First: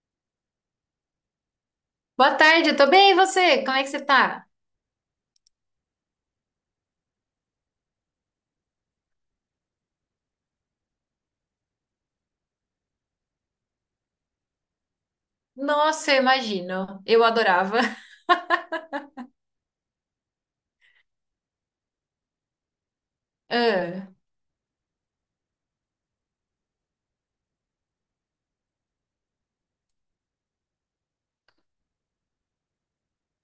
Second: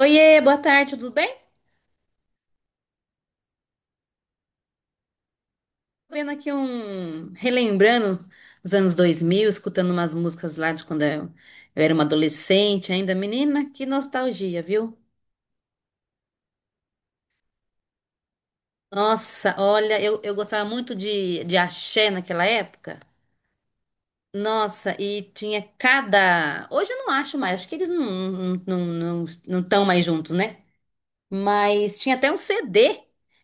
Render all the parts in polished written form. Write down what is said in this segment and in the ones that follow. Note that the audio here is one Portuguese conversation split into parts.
Oiê, boa tarde, tudo bem? Boa tarde, eu tô bem, e você? Como é que você tá? Tô vendo aqui um... Relembrando os anos 2000, escutando umas músicas lá de quando eu era uma adolescente ainda. Menina, que nostalgia, viu? Nossa, eu imagino. Eu adorava. Nossa, olha, eu gostava muito de axé naquela época. Ah, Nossa, e tinha cada... Hoje eu não acho mais, acho que eles não estão mais juntos, né? Mas tinha até um CD,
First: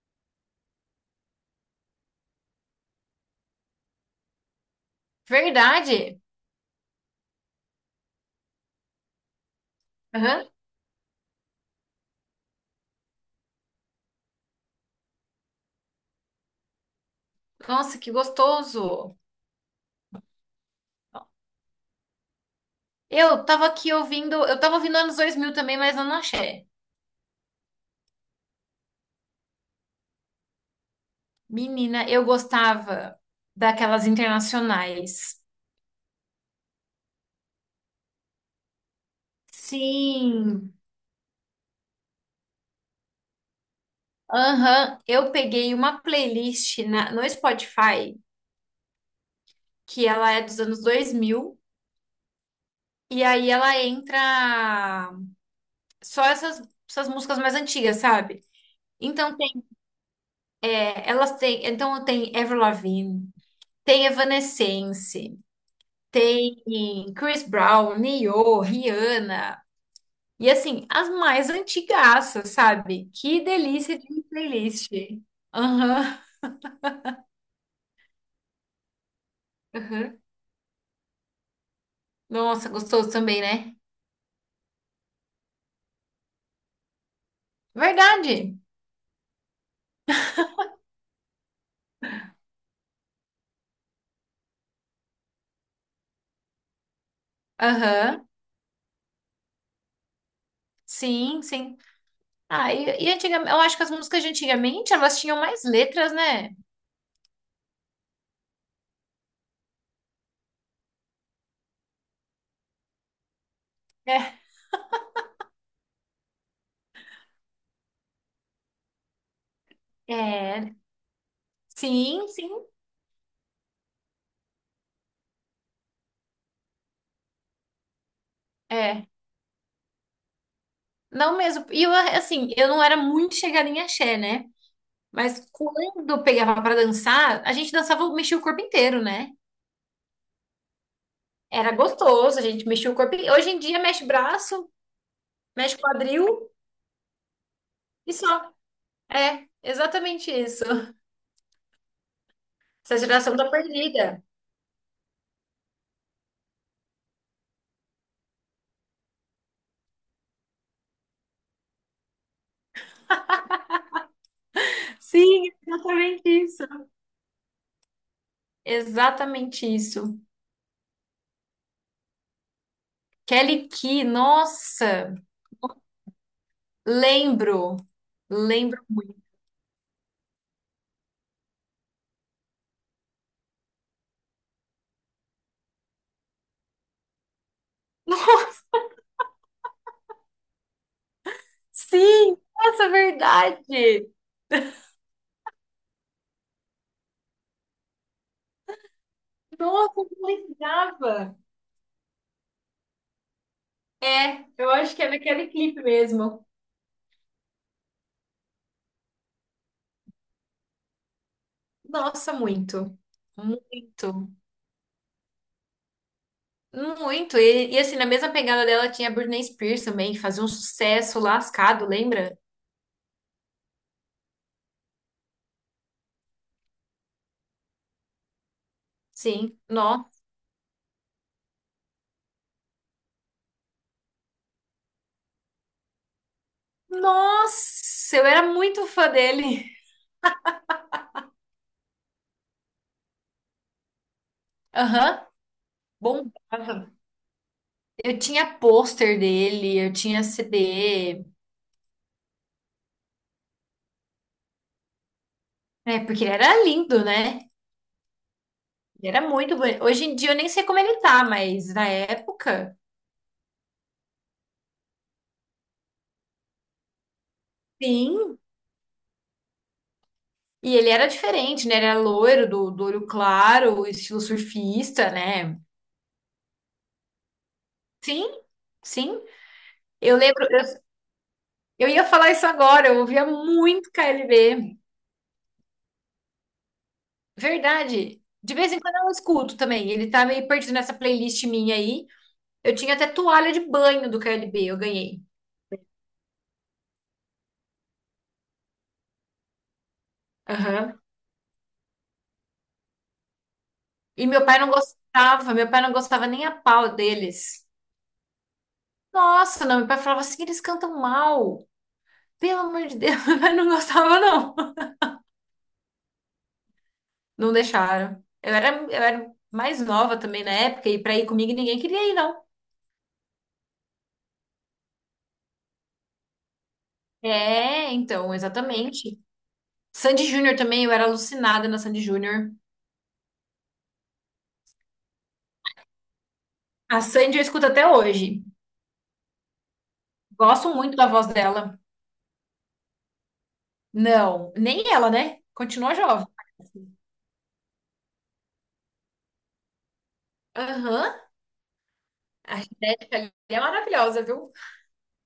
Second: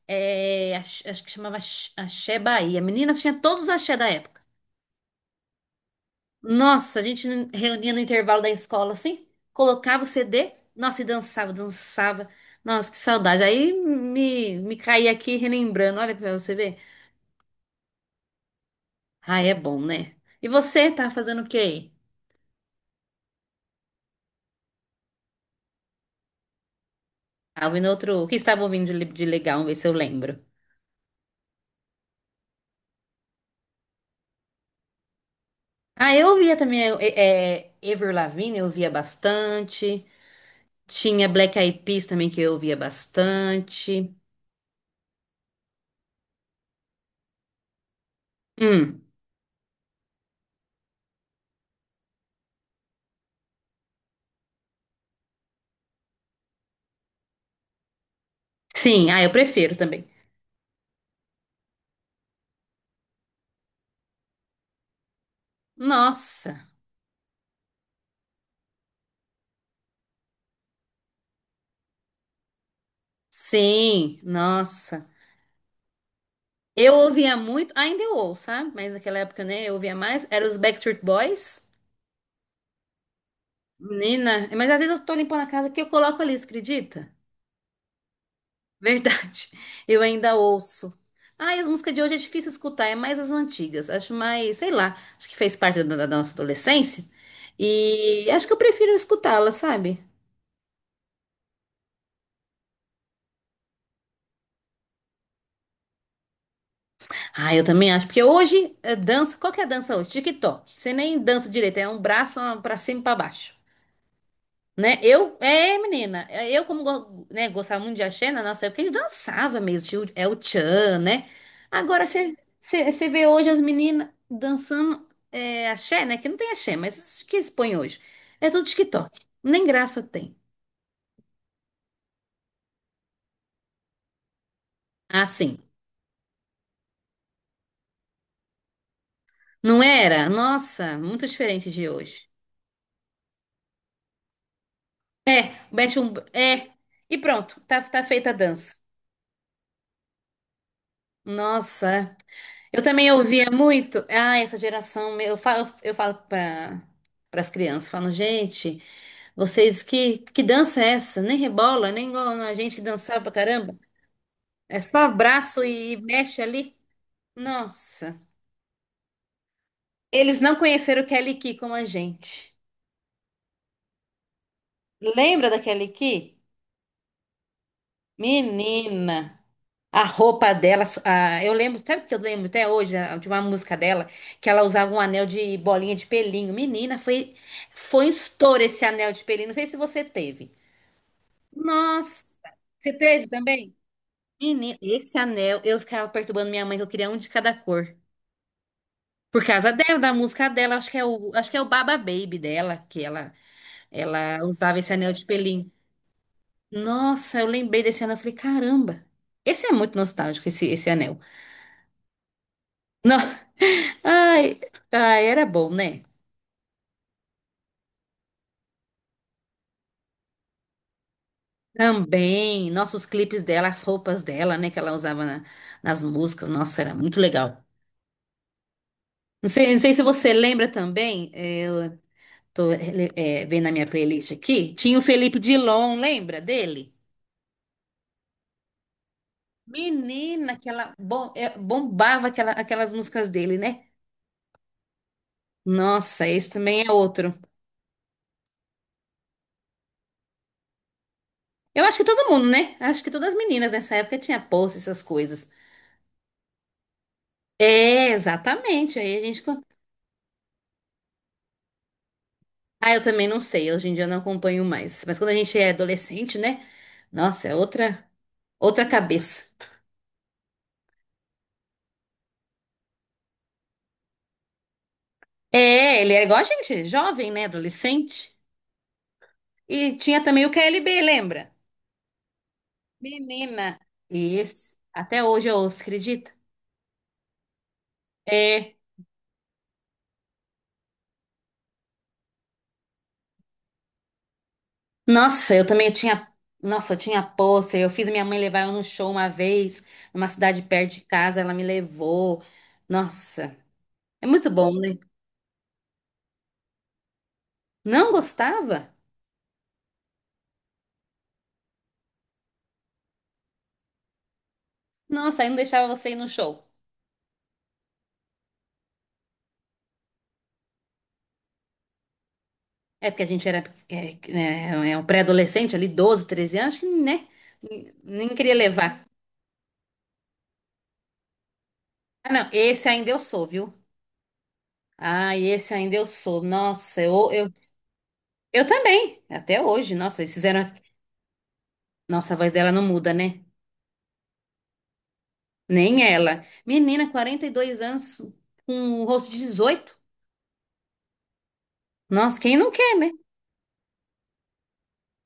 é, acho que chamava Axé Bahia. Meninas, tinha todos os axé da época. verdade? Nossa, a gente reunia no intervalo da escola assim, colocava o Aham. CD, nossa, e dançava, dançava. Nossa, que saudade. Aí me caí aqui relembrando, olha pra você ver. Nossa, que gostoso. Ah, é bom, né? E você tá fazendo o quê aí? Eu tava aqui ouvindo, eu tava ouvindo anos 2000 também, mas eu não achei. Ah, ouvindo outro. O que estava ouvindo de legal? Vamos ver se eu lembro. Menina, eu gostava daquelas internacionais. Ah, eu ouvia também Avril Lavigne, eu ouvia bastante. Sim. Tinha Black Eyed Peas também que eu ouvia bastante. Aham, eu peguei uma playlist na- no Spotify, Hum, que ela é dos anos 2000 e aí ela entra só essas, essas músicas mais antigas, sabe? sim, ah, eu Então tem, prefiro também. é, elas têm, então tem Avril Lavigne, tem Evanescence, tem Nossa, Chris Brown, Nio, Rihanna. E assim, as mais antigaças, sabe? Que delícia sim, de playlist. nossa. Aham, Eu ouvia muito, ainda eu ouço, sabe? Mas naquela época, né, eu ouvia aham. mais. Era os Backstreet Boys. Nossa, gostoso também, né? Menina, mas às vezes eu tô limpando a casa que eu coloco ali, você acredita? Verdade. Verdade. Eu ainda ouço. Ai, as músicas de hoje é difícil escutar, é mais as antigas. Acho mais, sei lá, acho que fez parte da nossa adolescência. Aham. E acho que eu prefiro escutá-la, sabe? Sim, sim. Ah, e antigamente, eu acho que as músicas de antigamente, elas tinham mais letras, né? Ah, eu também acho, porque hoje é dança, qual que é a dança hoje? TikTok. Você nem dança direito, é um braço ó, pra cima e pra baixo. É. Né? Menina, eu como, gostava muito de axé na nossa época, a gente dançava mesmo, tinha o É, tchan, né? Agora sim, sim. Você vê hoje as meninas dançando axé, né? Que não tem axé, mas isso que eles põem hoje. É tudo É. TikTok, nem graça tem. Não mesmo. E eu, assim, eu não era muito chegada em axé, né? Mas Assim, quando eu pegava pra dançar, a gente dançava, mexia o corpo inteiro, né? não era? Nossa, muito diferente Era de hoje. gostoso, a gente mexia o corpo. Hoje em dia mexe braço, É, mexe mexe um, quadril é, e pronto, tá e feita a só. dança. É, exatamente isso. Nossa. É. Eu Essa também geração ouvia tá muito, perdida. ah, essa geração, meu, eu falo para as crianças, falo, gente, vocês que dança é essa? Nem rebola, nem igual a gente que dançava pra caramba. É só Sim, abraço e exatamente mexe isso. ali. Nossa. Exatamente isso. Eles não conheceram Kelly Key como a gente. Kelly Key, nossa, Lembra da Kelly Key? lembro, lembro. Menina, a roupa dela, eu lembro, sabe o que eu lembro até hoje de uma música dela, que ela usava um anel de bolinha de pelinho. Menina, foi um estouro esse anel de pelinho. Não sei se você teve. Nossa, Sim, nossa, você teve também? verdade. Menina, esse anel, eu ficava perturbando minha mãe que eu queria um de cada cor. Por causa dela, Nossa, eu da não música dela, lembrava. acho que é o Baba Baby dela, que ela É, eu usava esse acho que é anel de naquele pelinho. clipe mesmo. Nossa, eu lembrei desse anel, eu falei, caramba. Esse é muito nostálgico, esse anel. Nossa, muito. Não. Muito. Ai, ai, era bom, né? Muito. E, assim, na mesma pegada dela tinha a Britney Spears também, que fazia um sucesso lascado, lembra? Também, nossos clipes dela, as roupas dela, né, que ela usava nas músicas, nossa, era muito legal. Não Sim. sei, não sei se Nó. você lembra também, eu vendo a minha playlist aqui, tinha o Felipe Dilon, lembra dele? Nossa, eu era muito fã dele. Menina, bombava aquelas músicas dele, né? Aham. Nossa, esse também Bombava. é outro. Eu tinha pôster dele, eu tinha CD. Eu acho que todo mundo, né? Acho que todas as meninas nessa época tinha post essas coisas. É, porque ele era lindo, né? É, exatamente. Aí Ele a era gente. muito bonito. Hoje em dia eu nem sei como ele tá, mas na época. Ah, eu também não sei, hoje em dia eu não acompanho mais. Mas quando a gente é adolescente, né? Nossa, é Sim, outra cabeça. E ele era diferente, né? Ele era loiro, do, do olho claro, estilo surfista, né? É, ele é igual a gente, jovem, né? Sim, Adolescente. sim. E Eu tinha também lembro, o eu, KLB, lembra? eu ia falar isso agora, eu ouvia Menina. muito Isso. KLB. Até hoje eu ouço, acredita? Verdade. De vez É. em quando eu escuto também. Ele tá meio perdido nessa playlist minha aí. Eu tinha até toalha de banho do KLB, eu ganhei. Nossa, eu também tinha. Nossa, eu tinha pôster. Eu fiz minha mãe levar eu num show uma vez, numa cidade perto de Aham. casa, ela me levou. Nossa, é E meu muito pai não bom, né? gostava, meu pai não gostava nem a pau deles. Não gostava? Nossa, não, meu pai falava assim, eles cantam mal. Pelo amor de Deus, meu pai não gostava, não. Nossa, aí não deixava você ir no show. Não deixaram. Eu era mais nova também na época, e pra ir comigo ninguém queria ir, não. É porque a gente era é um pré-adolescente ali, 12, 13 anos, que, né? É, então, Nem queria levar. exatamente. Sandy Júnior também, eu era alucinada na Sandy Ah, não, Júnior. esse ainda eu sou, viu? Ah, esse ainda eu sou. A Nossa, Sandy eu escuto até hoje. eu também, até hoje. Nossa, eles fizeram. Gosto muito da voz dela. Nossa, a voz dela não muda, né? Não, nem ela, né? Continua Nem jovem. ela. Menina, 42 anos, com um rosto de 18. Aham. Nossa, quem A não quer, né? Rita é maravilhosa, viu?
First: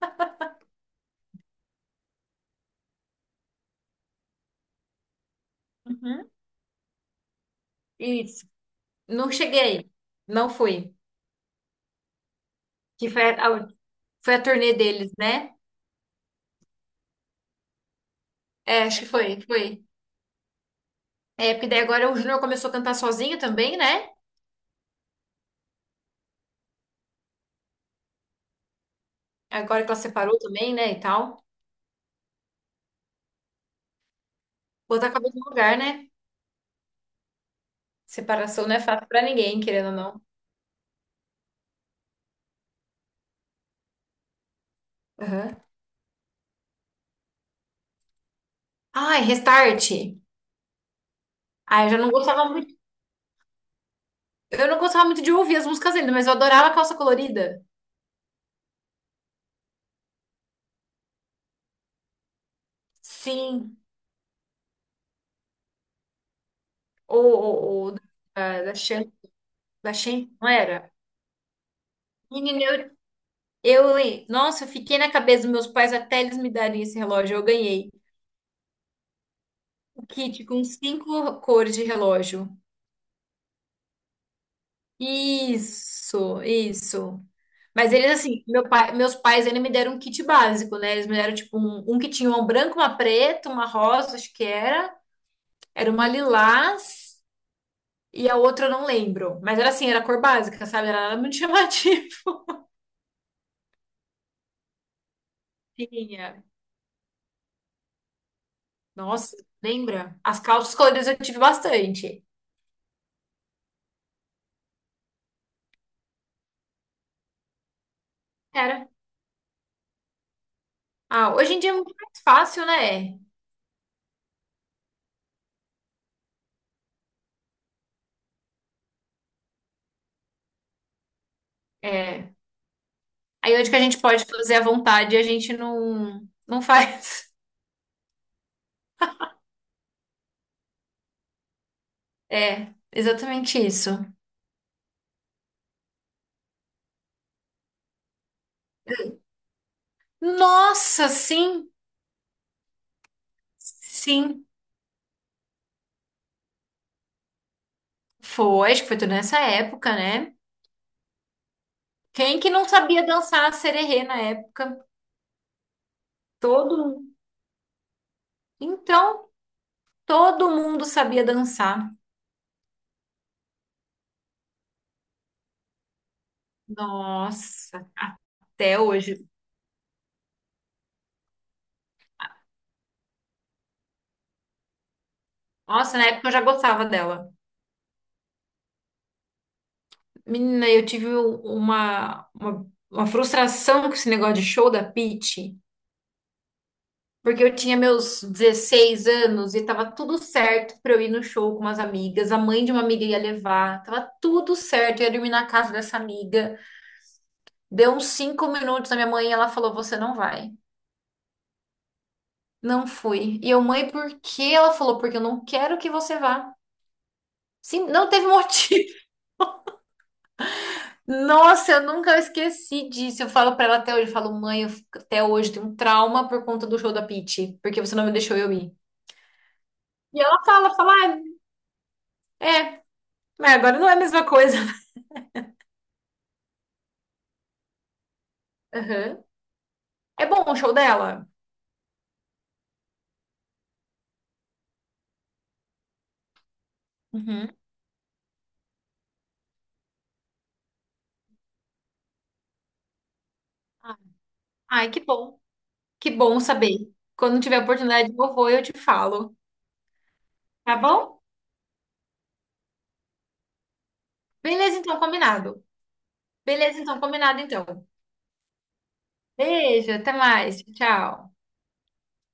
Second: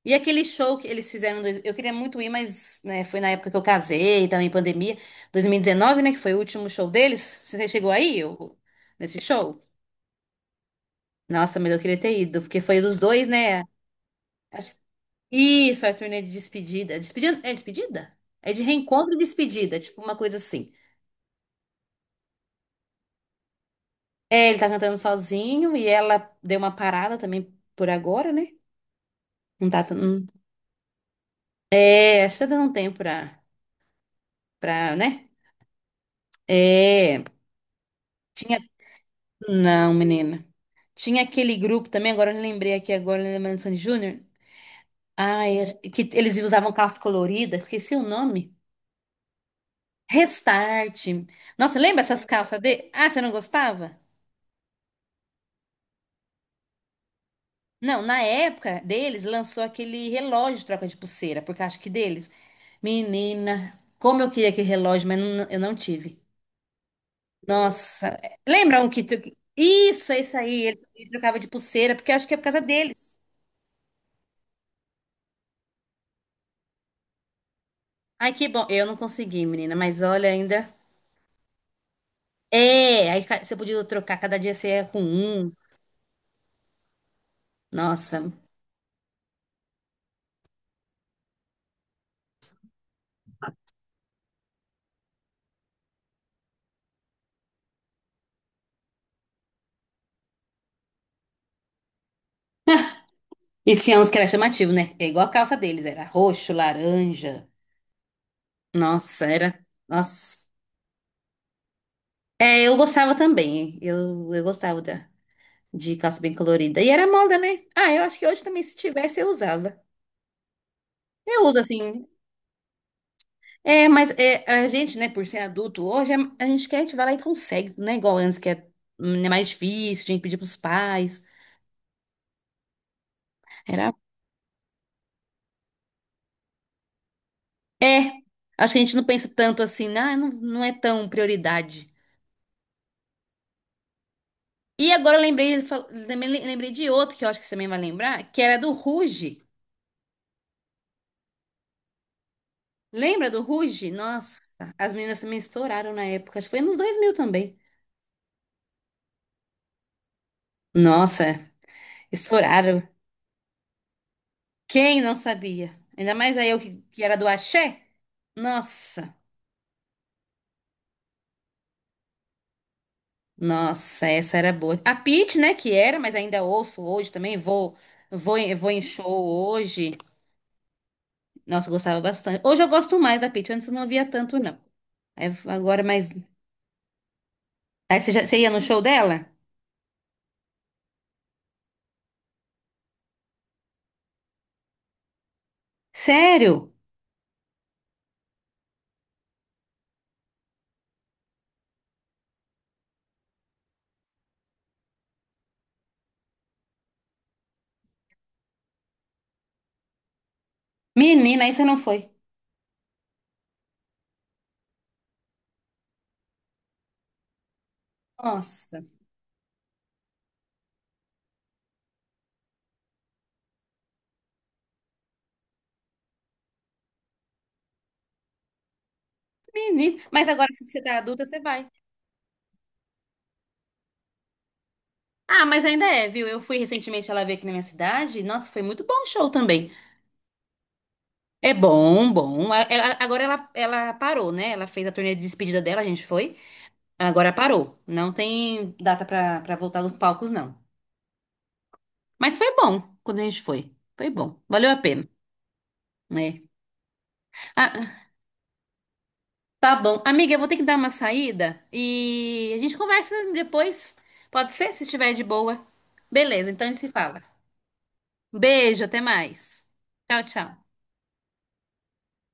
E aquele show que eles fizeram, eu queria muito ir, mas né, foi na época que eu casei, também pandemia, 2019, né, que Uhum. foi o último show deles. Você chegou aí, Isso. eu, nesse Não show? cheguei. Não fui. Nossa, mas eu queria ter ido, porque foi dos Que foi dois, a, né? foi a turnê Acho- deles, né? Isso, a turnê de despedida. Despedida? É despedida? É de É, acho que reencontro e foi, despedida, foi. tipo uma coisa assim. É, porque daí agora o Júnior começou a cantar sozinho também, né? É, ele tá cantando sozinho e ela deu uma parada também por agora, né? Não tá. Agora que tão- ela não- separou também, né, e tal. É, acho que tá dando um tempo pra, Botar a né? cabeça no lugar, né? É. Tinha. Separação não é fácil pra ninguém, querendo ou Não, não. menina. Tinha aquele grupo também, agora eu lembrei aqui agora, lembrando de Sandy Júnior. Aham. Ai, acho que eles usavam calça colorida, esqueci o nome. Ai, Restart. Restart. Nossa, Ai, eu já lembra não essas gostava calças muito. de... Ah, você não gostava? Eu não gostava muito de ouvir as músicas ainda, mas eu adorava Calça Colorida. Não, na época deles lançou aquele relógio de troca de pulseira, porque acho que deles. Menina, Sim. como eu queria aquele relógio, mas eu não tive. Ou Nossa, da lembra um que Shan, tu... da Isso, é Shan, isso não aí. era? Ele trocava de pulseira, porque acho que é por causa Menina, deles. Nossa, eu fiquei na cabeça dos meus pais até eles me darem esse relógio. Eu ganhei Ai, que bom. Eu não consegui, menina, mas o olha kit com ainda. 5 cores de relógio. É, você podia trocar, cada dia você ia com um. Isso, isso. Mas eles, Nossa. assim, meu pai, meus pais ainda me deram um kit básico, né? Eles me deram, tipo, um que tinha uma branca, uma preta, uma rosa, acho que era. Era uma lilás e a outra eu não lembro. Mas era assim, era a cor básica, sabe? Era nada muito chamativa. E tinha uns que era chamativo, né? É igual a calça deles, era Tinha. roxo, laranja. Nossa, Nossa, era. lembra? As Nossa. calças coloridas eu tive bastante. É, eu gostava também. Eu gostava de calça bem colorida. E era moda, né? Ah, eu acho que hoje também, se Era. tivesse, eu usava. Ah, Eu hoje uso em dia é muito assim. mais fácil, né? É, mas é, a gente, né, por ser adulto, a gente quer, a gente vai lá e consegue, né? Igual antes, é mais difícil, tinha que pedir pros pais. É. Aí onde que a gente pode fazer à vontade, a gente não faz. É, acho que a gente não pensa tanto assim, né? Ah, não, é tão prioridade. É, exatamente isso. E agora eu lembrei, ele fal- também le- lembrei de outro que eu acho que você também vai lembrar, que era do Ruge. Nossa, sim, Lembra do Ruge? sim. Nossa, as meninas também estouraram na época, acho que foi nos 2000 também. Foi, acho que foi tudo nessa época, né? Nossa, Quem que não estouraram. sabia dançar sererê na época? Quem não sabia? Ainda mais aí eu Todo que mundo. era do Axé. Nossa, Então, todo mundo sabia dançar. nossa, essa era boa. A Pitty, né, que era, mas ainda ouço hoje também, Nossa, vou até em show hoje. hoje. Nossa, eu gostava bastante. Hoje eu gosto mais da Pitty, antes eu não via tanto, não. Aí, agora Nossa, na mais. época eu já gostava dela. Aí você ia no show dela? Menina, eu tive uma frustração com esse negócio de show da Pitty, Sério? porque eu tinha meus 16 anos e tava tudo certo pra eu ir no show com umas amigas. A mãe de uma amiga ia levar, tava tudo certo, eu ia dormir na casa dessa amiga. Deu uns 5 minutos a minha mãe e ela falou: Você não vai. Menina, aí você não foi. Não fui. E eu, mãe, por quê? Ela falou: Porque eu não quero que você vá. Sim, não teve Nossa, motivo. Nossa, eu nunca esqueci disso. Eu falo pra ela até hoje: eu falo, mãe, eu fico- até hoje tenho um trauma por conta do show da Pitty, porque você não me deixou eu ir. menina. E Mas ela agora, se fala: você tá fala, adulta, você vai. "Ah, é, mas agora não é a mesma coisa. Ah, mas ainda é, viu? Eu fui recentemente, ela veio aqui na minha cidade. Nossa, foi muito bom o Aham. show também. É bom o show dela? É bom, bom. Agora ela parou, né? Ela fez a turnê de despedida dela, a gente foi. Agora Uhum. parou. Não tem data pra voltar nos palcos, não. Mas foi bom quando a gente foi. Ah, Foi bom. Valeu a Ai, que pena, bom. Que bom né? saber. Quando tiver Ah, oportunidade, eu vou, eu te falo. tá bom. Amiga, eu vou ter que dar Tá uma bom? saída e a gente conversa depois. Pode ser, Beleza, se então, estiver de boa. combinado. Beleza, então a gente Beleza, se então, fala. combinado então. Beijo, até mais. Beijo, até Tchau, mais. tchau. Tchau.